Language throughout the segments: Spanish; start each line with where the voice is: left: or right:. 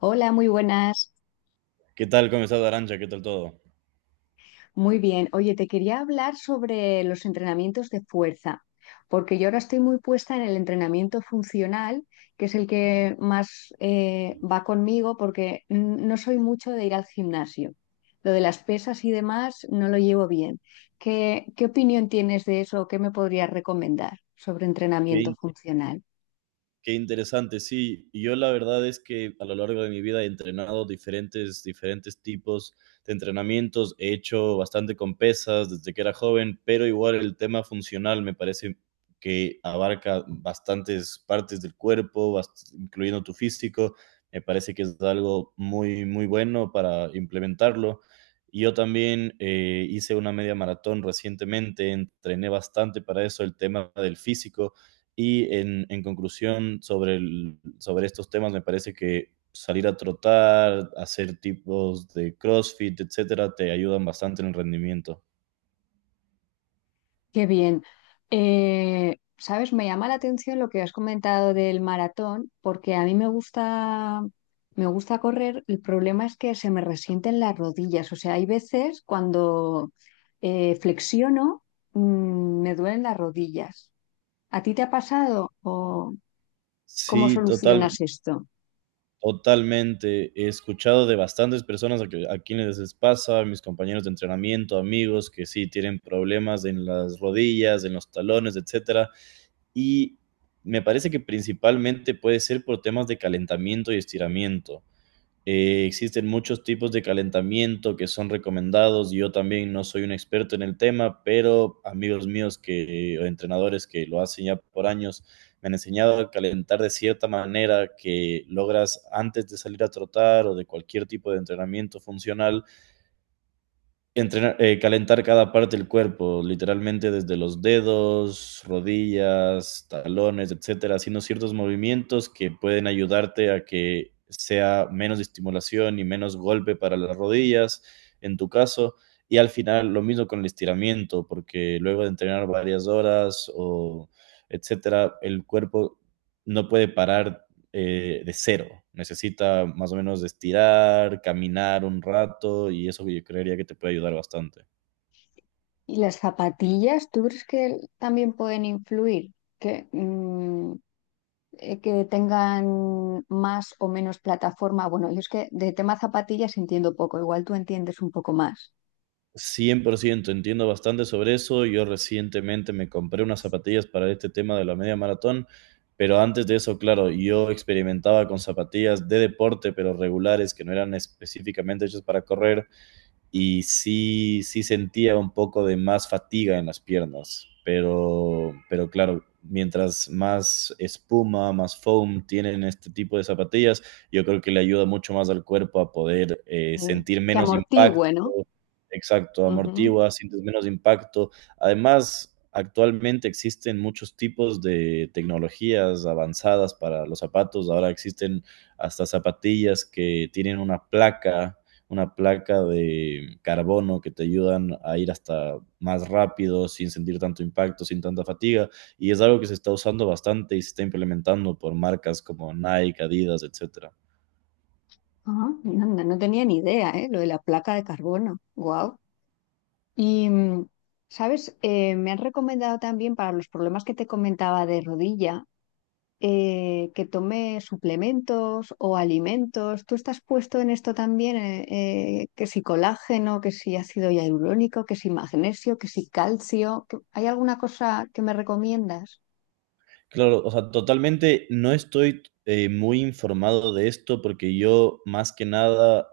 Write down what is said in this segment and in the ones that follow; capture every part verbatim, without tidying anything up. left: Hola, muy buenas.
right: ¿Qué tal, comenzado Arancha? ¿Qué tal todo?
left: Muy bien. Oye, te quería hablar sobre los entrenamientos de fuerza, porque yo ahora estoy muy puesta en el entrenamiento funcional, que es el que más eh, va conmigo, porque mm, no soy mucho de ir al gimnasio. Lo de las pesas y demás no lo llevo bien. ¿Qué, qué opinión tienes de eso? ¿Qué me podrías recomendar sobre entrenamiento
right: Qué
left: funcional?
right: Qué interesante, sí. Y yo la verdad es que a lo largo de mi vida he entrenado diferentes, diferentes tipos de entrenamientos. He hecho bastante con pesas desde que era joven, pero igual el tema funcional me parece que abarca bastantes partes del cuerpo, bast- incluyendo tu físico. Me parece que es algo muy, muy bueno para implementarlo. Y yo también eh, hice una media maratón recientemente, entrené bastante para eso, el tema del físico y en, en conclusión, sobre, el- sobre estos temas, me parece que salir a trotar, hacer tipos de CrossFit, etcétera, te ayudan bastante en el rendimiento.
left: Qué bien. Eh, sabes, me llama la atención lo que has comentado del maratón, porque a mí me gusta, me gusta correr. El problema es que se me resienten las rodillas. O sea, hay veces cuando eh, flexiono, mm, me duelen las rodillas. ¿A ti te ha pasado o cómo
right: Sí, total,
left: solucionas esto?
right: totalmente. He escuchado de bastantes personas a, que- a quienes les pasa, mis compañeros de entrenamiento, amigos, que sí tienen problemas en las rodillas, en los talones, etcétera. Y me parece que principalmente puede ser por temas de calentamiento y estiramiento. Eh, existen muchos tipos de calentamiento que son recomendados. Yo también no soy un experto en el tema, pero amigos míos que, o entrenadores que lo hacen ya por años me han enseñado a calentar de cierta manera que logras antes de salir a trotar o de cualquier tipo de entrenamiento funcional. Entrenar, eh, calentar cada parte del cuerpo, literalmente desde los dedos, rodillas, talones, etcétera, haciendo ciertos movimientos que pueden ayudarte a que sea menos estimulación y menos golpe para las rodillas, en tu caso. Y al final lo mismo con el estiramiento, porque luego de entrenar varias horas o etcétera, el cuerpo no puede parar eh, de cero. Necesita más o menos estirar, caminar un rato y eso yo creería que te puede ayudar bastante.
left: ¿Y las zapatillas, tú crees que también pueden influir? Que, mm, eh, que tengan más o menos plataforma. Bueno, yo es que de tema zapatillas entiendo poco, igual tú entiendes un poco más.
right: Cien por ciento entiendo bastante sobre eso. Yo recientemente me compré unas zapatillas para este tema de la media maratón, pero antes de eso, claro, yo experimentaba con zapatillas de deporte, pero regulares, que no eran específicamente hechas para correr, y sí, sí sentía un poco de más fatiga en las piernas, pero, pero claro, mientras más espuma, más foam tienen este tipo de zapatillas, yo creo que le ayuda mucho más al cuerpo a poder eh,
left: Eh,
right: sentir
left: que
right: menos impacto.
left: amortigüe, ¿no?
right: Exacto,
left: Ujú.
right: amortigua, sientes menos impacto. Además, actualmente existen muchos tipos de tecnologías avanzadas para los zapatos. Ahora existen hasta zapatillas que tienen una placa, una placa de carbono que te ayudan a ir hasta más rápido, sin sentir tanto impacto, sin tanta fatiga. Y es algo que se está usando bastante y se está implementando por marcas como Nike, Adidas, etcétera.
left: Ah, no, no- no tenía ni idea, ¿eh? Lo de la placa de carbono. Wow. Y, mm, ¿sabes? Eh, me han recomendado también para los problemas que te comentaba de rodilla, eh, que tome suplementos o alimentos. ¿Tú estás puesto en esto también? Eh, eh, que si colágeno, que si ácido hialurónico, que si magnesio, que si calcio. ¿Qué- ¿Hay alguna cosa que me recomiendas?
right: Claro, o sea, totalmente no estoy eh, muy informado de esto porque yo más que nada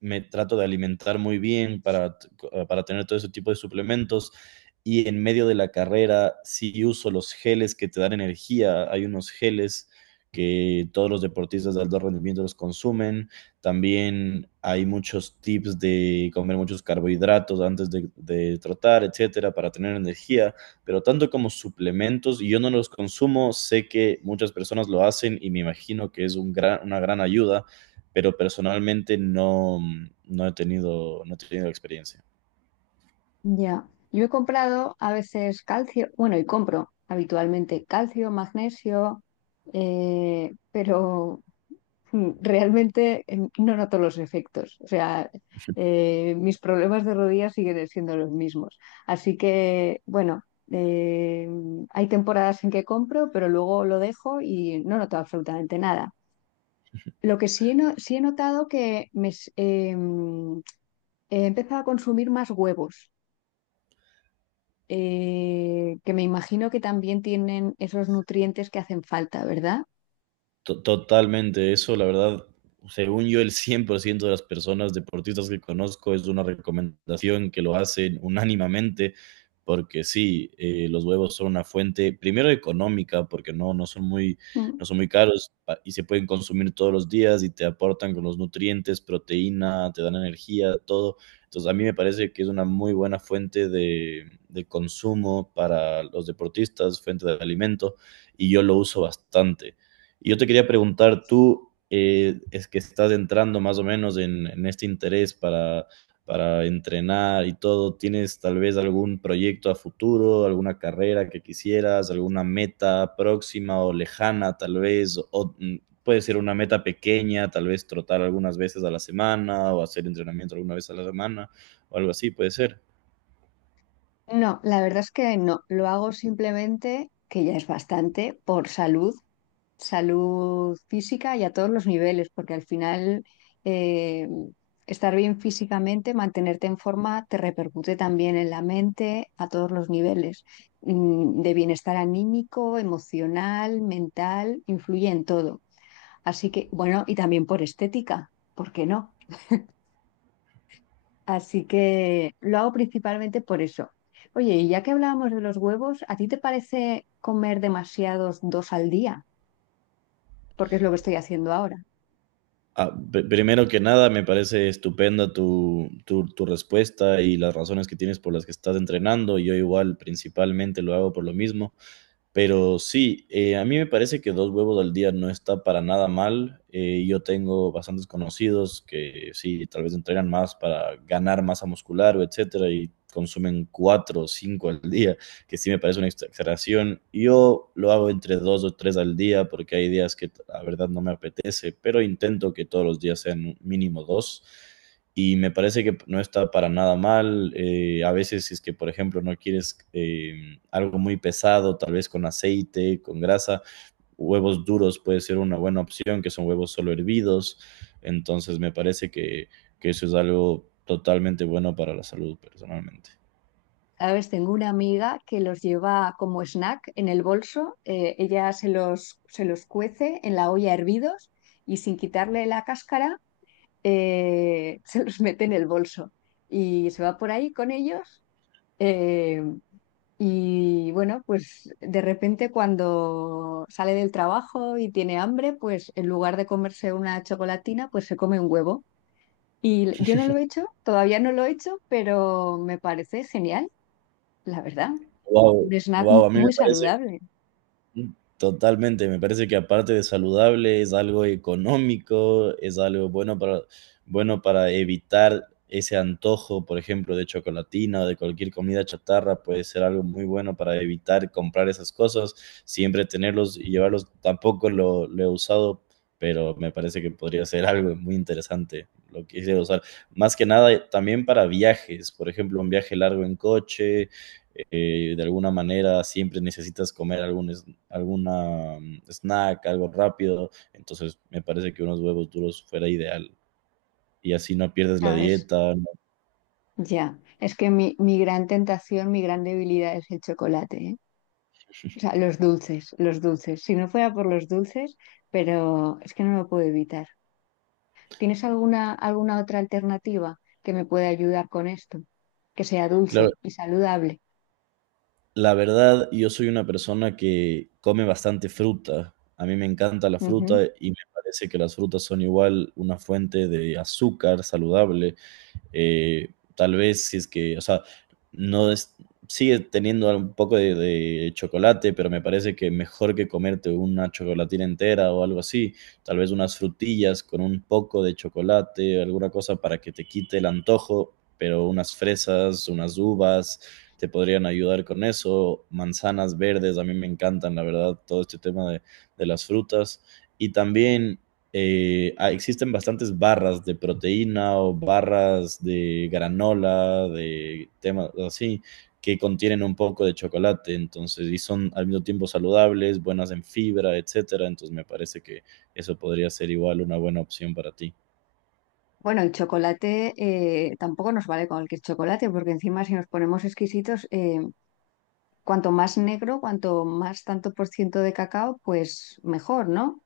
right: me trato de alimentar muy bien para, t- co- ah, para tener todo ese tipo de suplementos y en medio de la carrera sí uso los geles que te dan energía. Hay unos geles que todos los deportistas de alto rendimiento los consumen. También hay muchos tips de comer muchos carbohidratos antes de, de trotar, etcétera, para tener energía, pero tanto como suplementos, y yo no los consumo, sé que muchas personas lo hacen y me imagino que es un gran, una gran ayuda, pero personalmente no, no he tenido, no he tenido experiencia.
left: Ya. Yo he comprado a veces calcio, bueno, y compro habitualmente calcio, magnesio, eh, pero Mm, Realmente em, no noto los efectos, o sea, eh, mis problemas de rodillas siguen siendo los mismos. Así que, bueno, eh, hay temporadas en que compro, pero luego lo dejo y no noto absolutamente nada. Lo que sí he, no- sí he notado que me, s- em, he empezado a consumir más huevos, eh, que me imagino que también tienen esos nutrientes que hacen falta, ¿verdad?
right: To- Totalmente, eso la verdad, según yo, el cien por ciento de las personas deportistas que conozco es una recomendación que lo hacen unánimemente, porque sí, eh, los huevos son una fuente, primero económica, porque no, no son muy,
left: Mm.
right: no son muy caros pa- y se pueden consumir todos los días y te aportan con los nutrientes, proteína, te dan energía, todo. Entonces, a mí me parece que es una muy buena fuente de, de consumo para los deportistas, fuente de alimento, y yo lo uso bastante. Y yo te quería preguntar, tú eh, es que estás entrando más o menos en, en este interés para, para entrenar y todo, ¿tienes tal vez algún proyecto a futuro, alguna carrera que quisieras, alguna meta próxima o lejana tal vez? O mm, puede ser una meta pequeña, tal vez trotar algunas veces a la semana o hacer entrenamiento alguna vez a la semana o algo así, puede ser.
left: No, la verdad es que no. Lo hago simplemente, que ya es bastante, por salud, salud física y a todos los niveles, porque al final eh, estar bien físicamente, mantenerte en forma, te repercute también en la mente a todos los niveles, mm, de bienestar anímico, emocional, mental, influye en todo. Así que, bueno, y también por estética, ¿por qué no? Así que lo hago principalmente por eso. Oye, y ya que hablábamos de los huevos, ¿a ti te parece comer demasiados dos al día? Porque es lo que estoy haciendo ahora.
right: Ah, pr- primero que nada, me parece estupenda tu, tu, tu respuesta y las razones que tienes por las que estás entrenando. Yo igual principalmente lo hago por lo mismo. Pero sí, eh, a mí me parece que dos huevos al día no está para nada mal. Eh, yo tengo bastantes conocidos que sí, tal vez entrenan más para ganar masa muscular o etcétera y consumen cuatro o cinco al día, que sí me parece una exageración. Yo lo hago entre dos o tres al día porque hay días que la verdad no me apetece, pero intento que todos los días sean mínimo dos y me parece que no está para nada mal. Eh, a veces si es que, por ejemplo, no quieres eh, algo muy pesado, tal vez con aceite, con grasa, huevos duros puede ser una buena opción, que son huevos solo hervidos. Entonces me parece que, que eso es algo totalmente bueno para la salud personalmente.
left: A veces tengo una amiga que los lleva como snack en el bolso, eh, ella se los, se los cuece en la olla hervidos y sin quitarle la cáscara eh, se los mete en el bolso y se va por ahí con ellos. eh, Y bueno, pues de repente cuando sale del trabajo y tiene hambre, pues en lugar de comerse una chocolatina, pues se come un huevo. Y yo no lo he hecho, todavía no lo he hecho, pero me parece genial, la verdad.
right: Wow,
left: Un snack m-
right: wow, a mí
left: muy
right: me parece.
left: saludable,
right: Mm. Totalmente, me parece que aparte de saludable es algo económico, es algo bueno para, bueno para evitar ese antojo, por ejemplo, de chocolatina o de cualquier comida chatarra, puede ser algo muy bueno para evitar comprar esas cosas, siempre tenerlos y llevarlos, tampoco lo, lo he usado, pero me parece que podría ser algo muy interesante lo que quisiera usar. Más que nada eh, también para viajes, por ejemplo, un viaje largo en coche, eh, de alguna manera siempre necesitas comer algún, alguna mm, snack, algo rápido. Entonces, me parece que unos huevos duros fuera ideal. Y así no pierdes la
left: ¿sabes?
right: dieta, ¿no?
left: Ya, es que mi, mi gran tentación, mi gran debilidad es el chocolate, ¿eh? O sea, los dulces, los dulces. Si no fuera por los dulces, pero es que no lo puedo evitar. ¿Tienes alguna, alguna otra alternativa que me pueda ayudar con esto? Que sea
right: Claro,
left: dulce y saludable.
right: la verdad, yo soy una persona que come bastante fruta. A mí me encanta la
left: Ujú.
right: fruta y me parece que las frutas son igual una fuente de azúcar saludable. Eh, Tal vez si es que, o sea, no es, sigue teniendo un poco de, de, chocolate, pero me parece que mejor que comerte una chocolatina entera o algo así, tal vez unas frutillas con un poco de chocolate, alguna cosa para que te quite el antojo, pero unas fresas, unas uvas, te podrían ayudar con eso, manzanas verdes, a mí me encantan, la verdad, todo este tema de, de las frutas. Y también eh, ah, existen bastantes barras de proteína o barras de granola, de temas así, que contienen un poco de chocolate, entonces, y son al mismo tiempo saludables, buenas en fibra, etcétera, entonces me parece que eso podría ser igual una buena opción para ti.
left: Bueno, el chocolate eh, tampoco nos vale con el chocolate, porque encima si nos ponemos exquisitos, eh, cuanto más negro, cuanto más tanto por ciento de cacao, pues mejor, ¿no?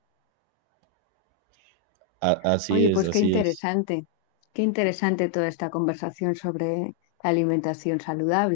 right: A- así
left: Oye,
right: es,
left: pues qué
right: así es.
left: interesante, qué interesante toda esta conversación sobre alimentación saludable.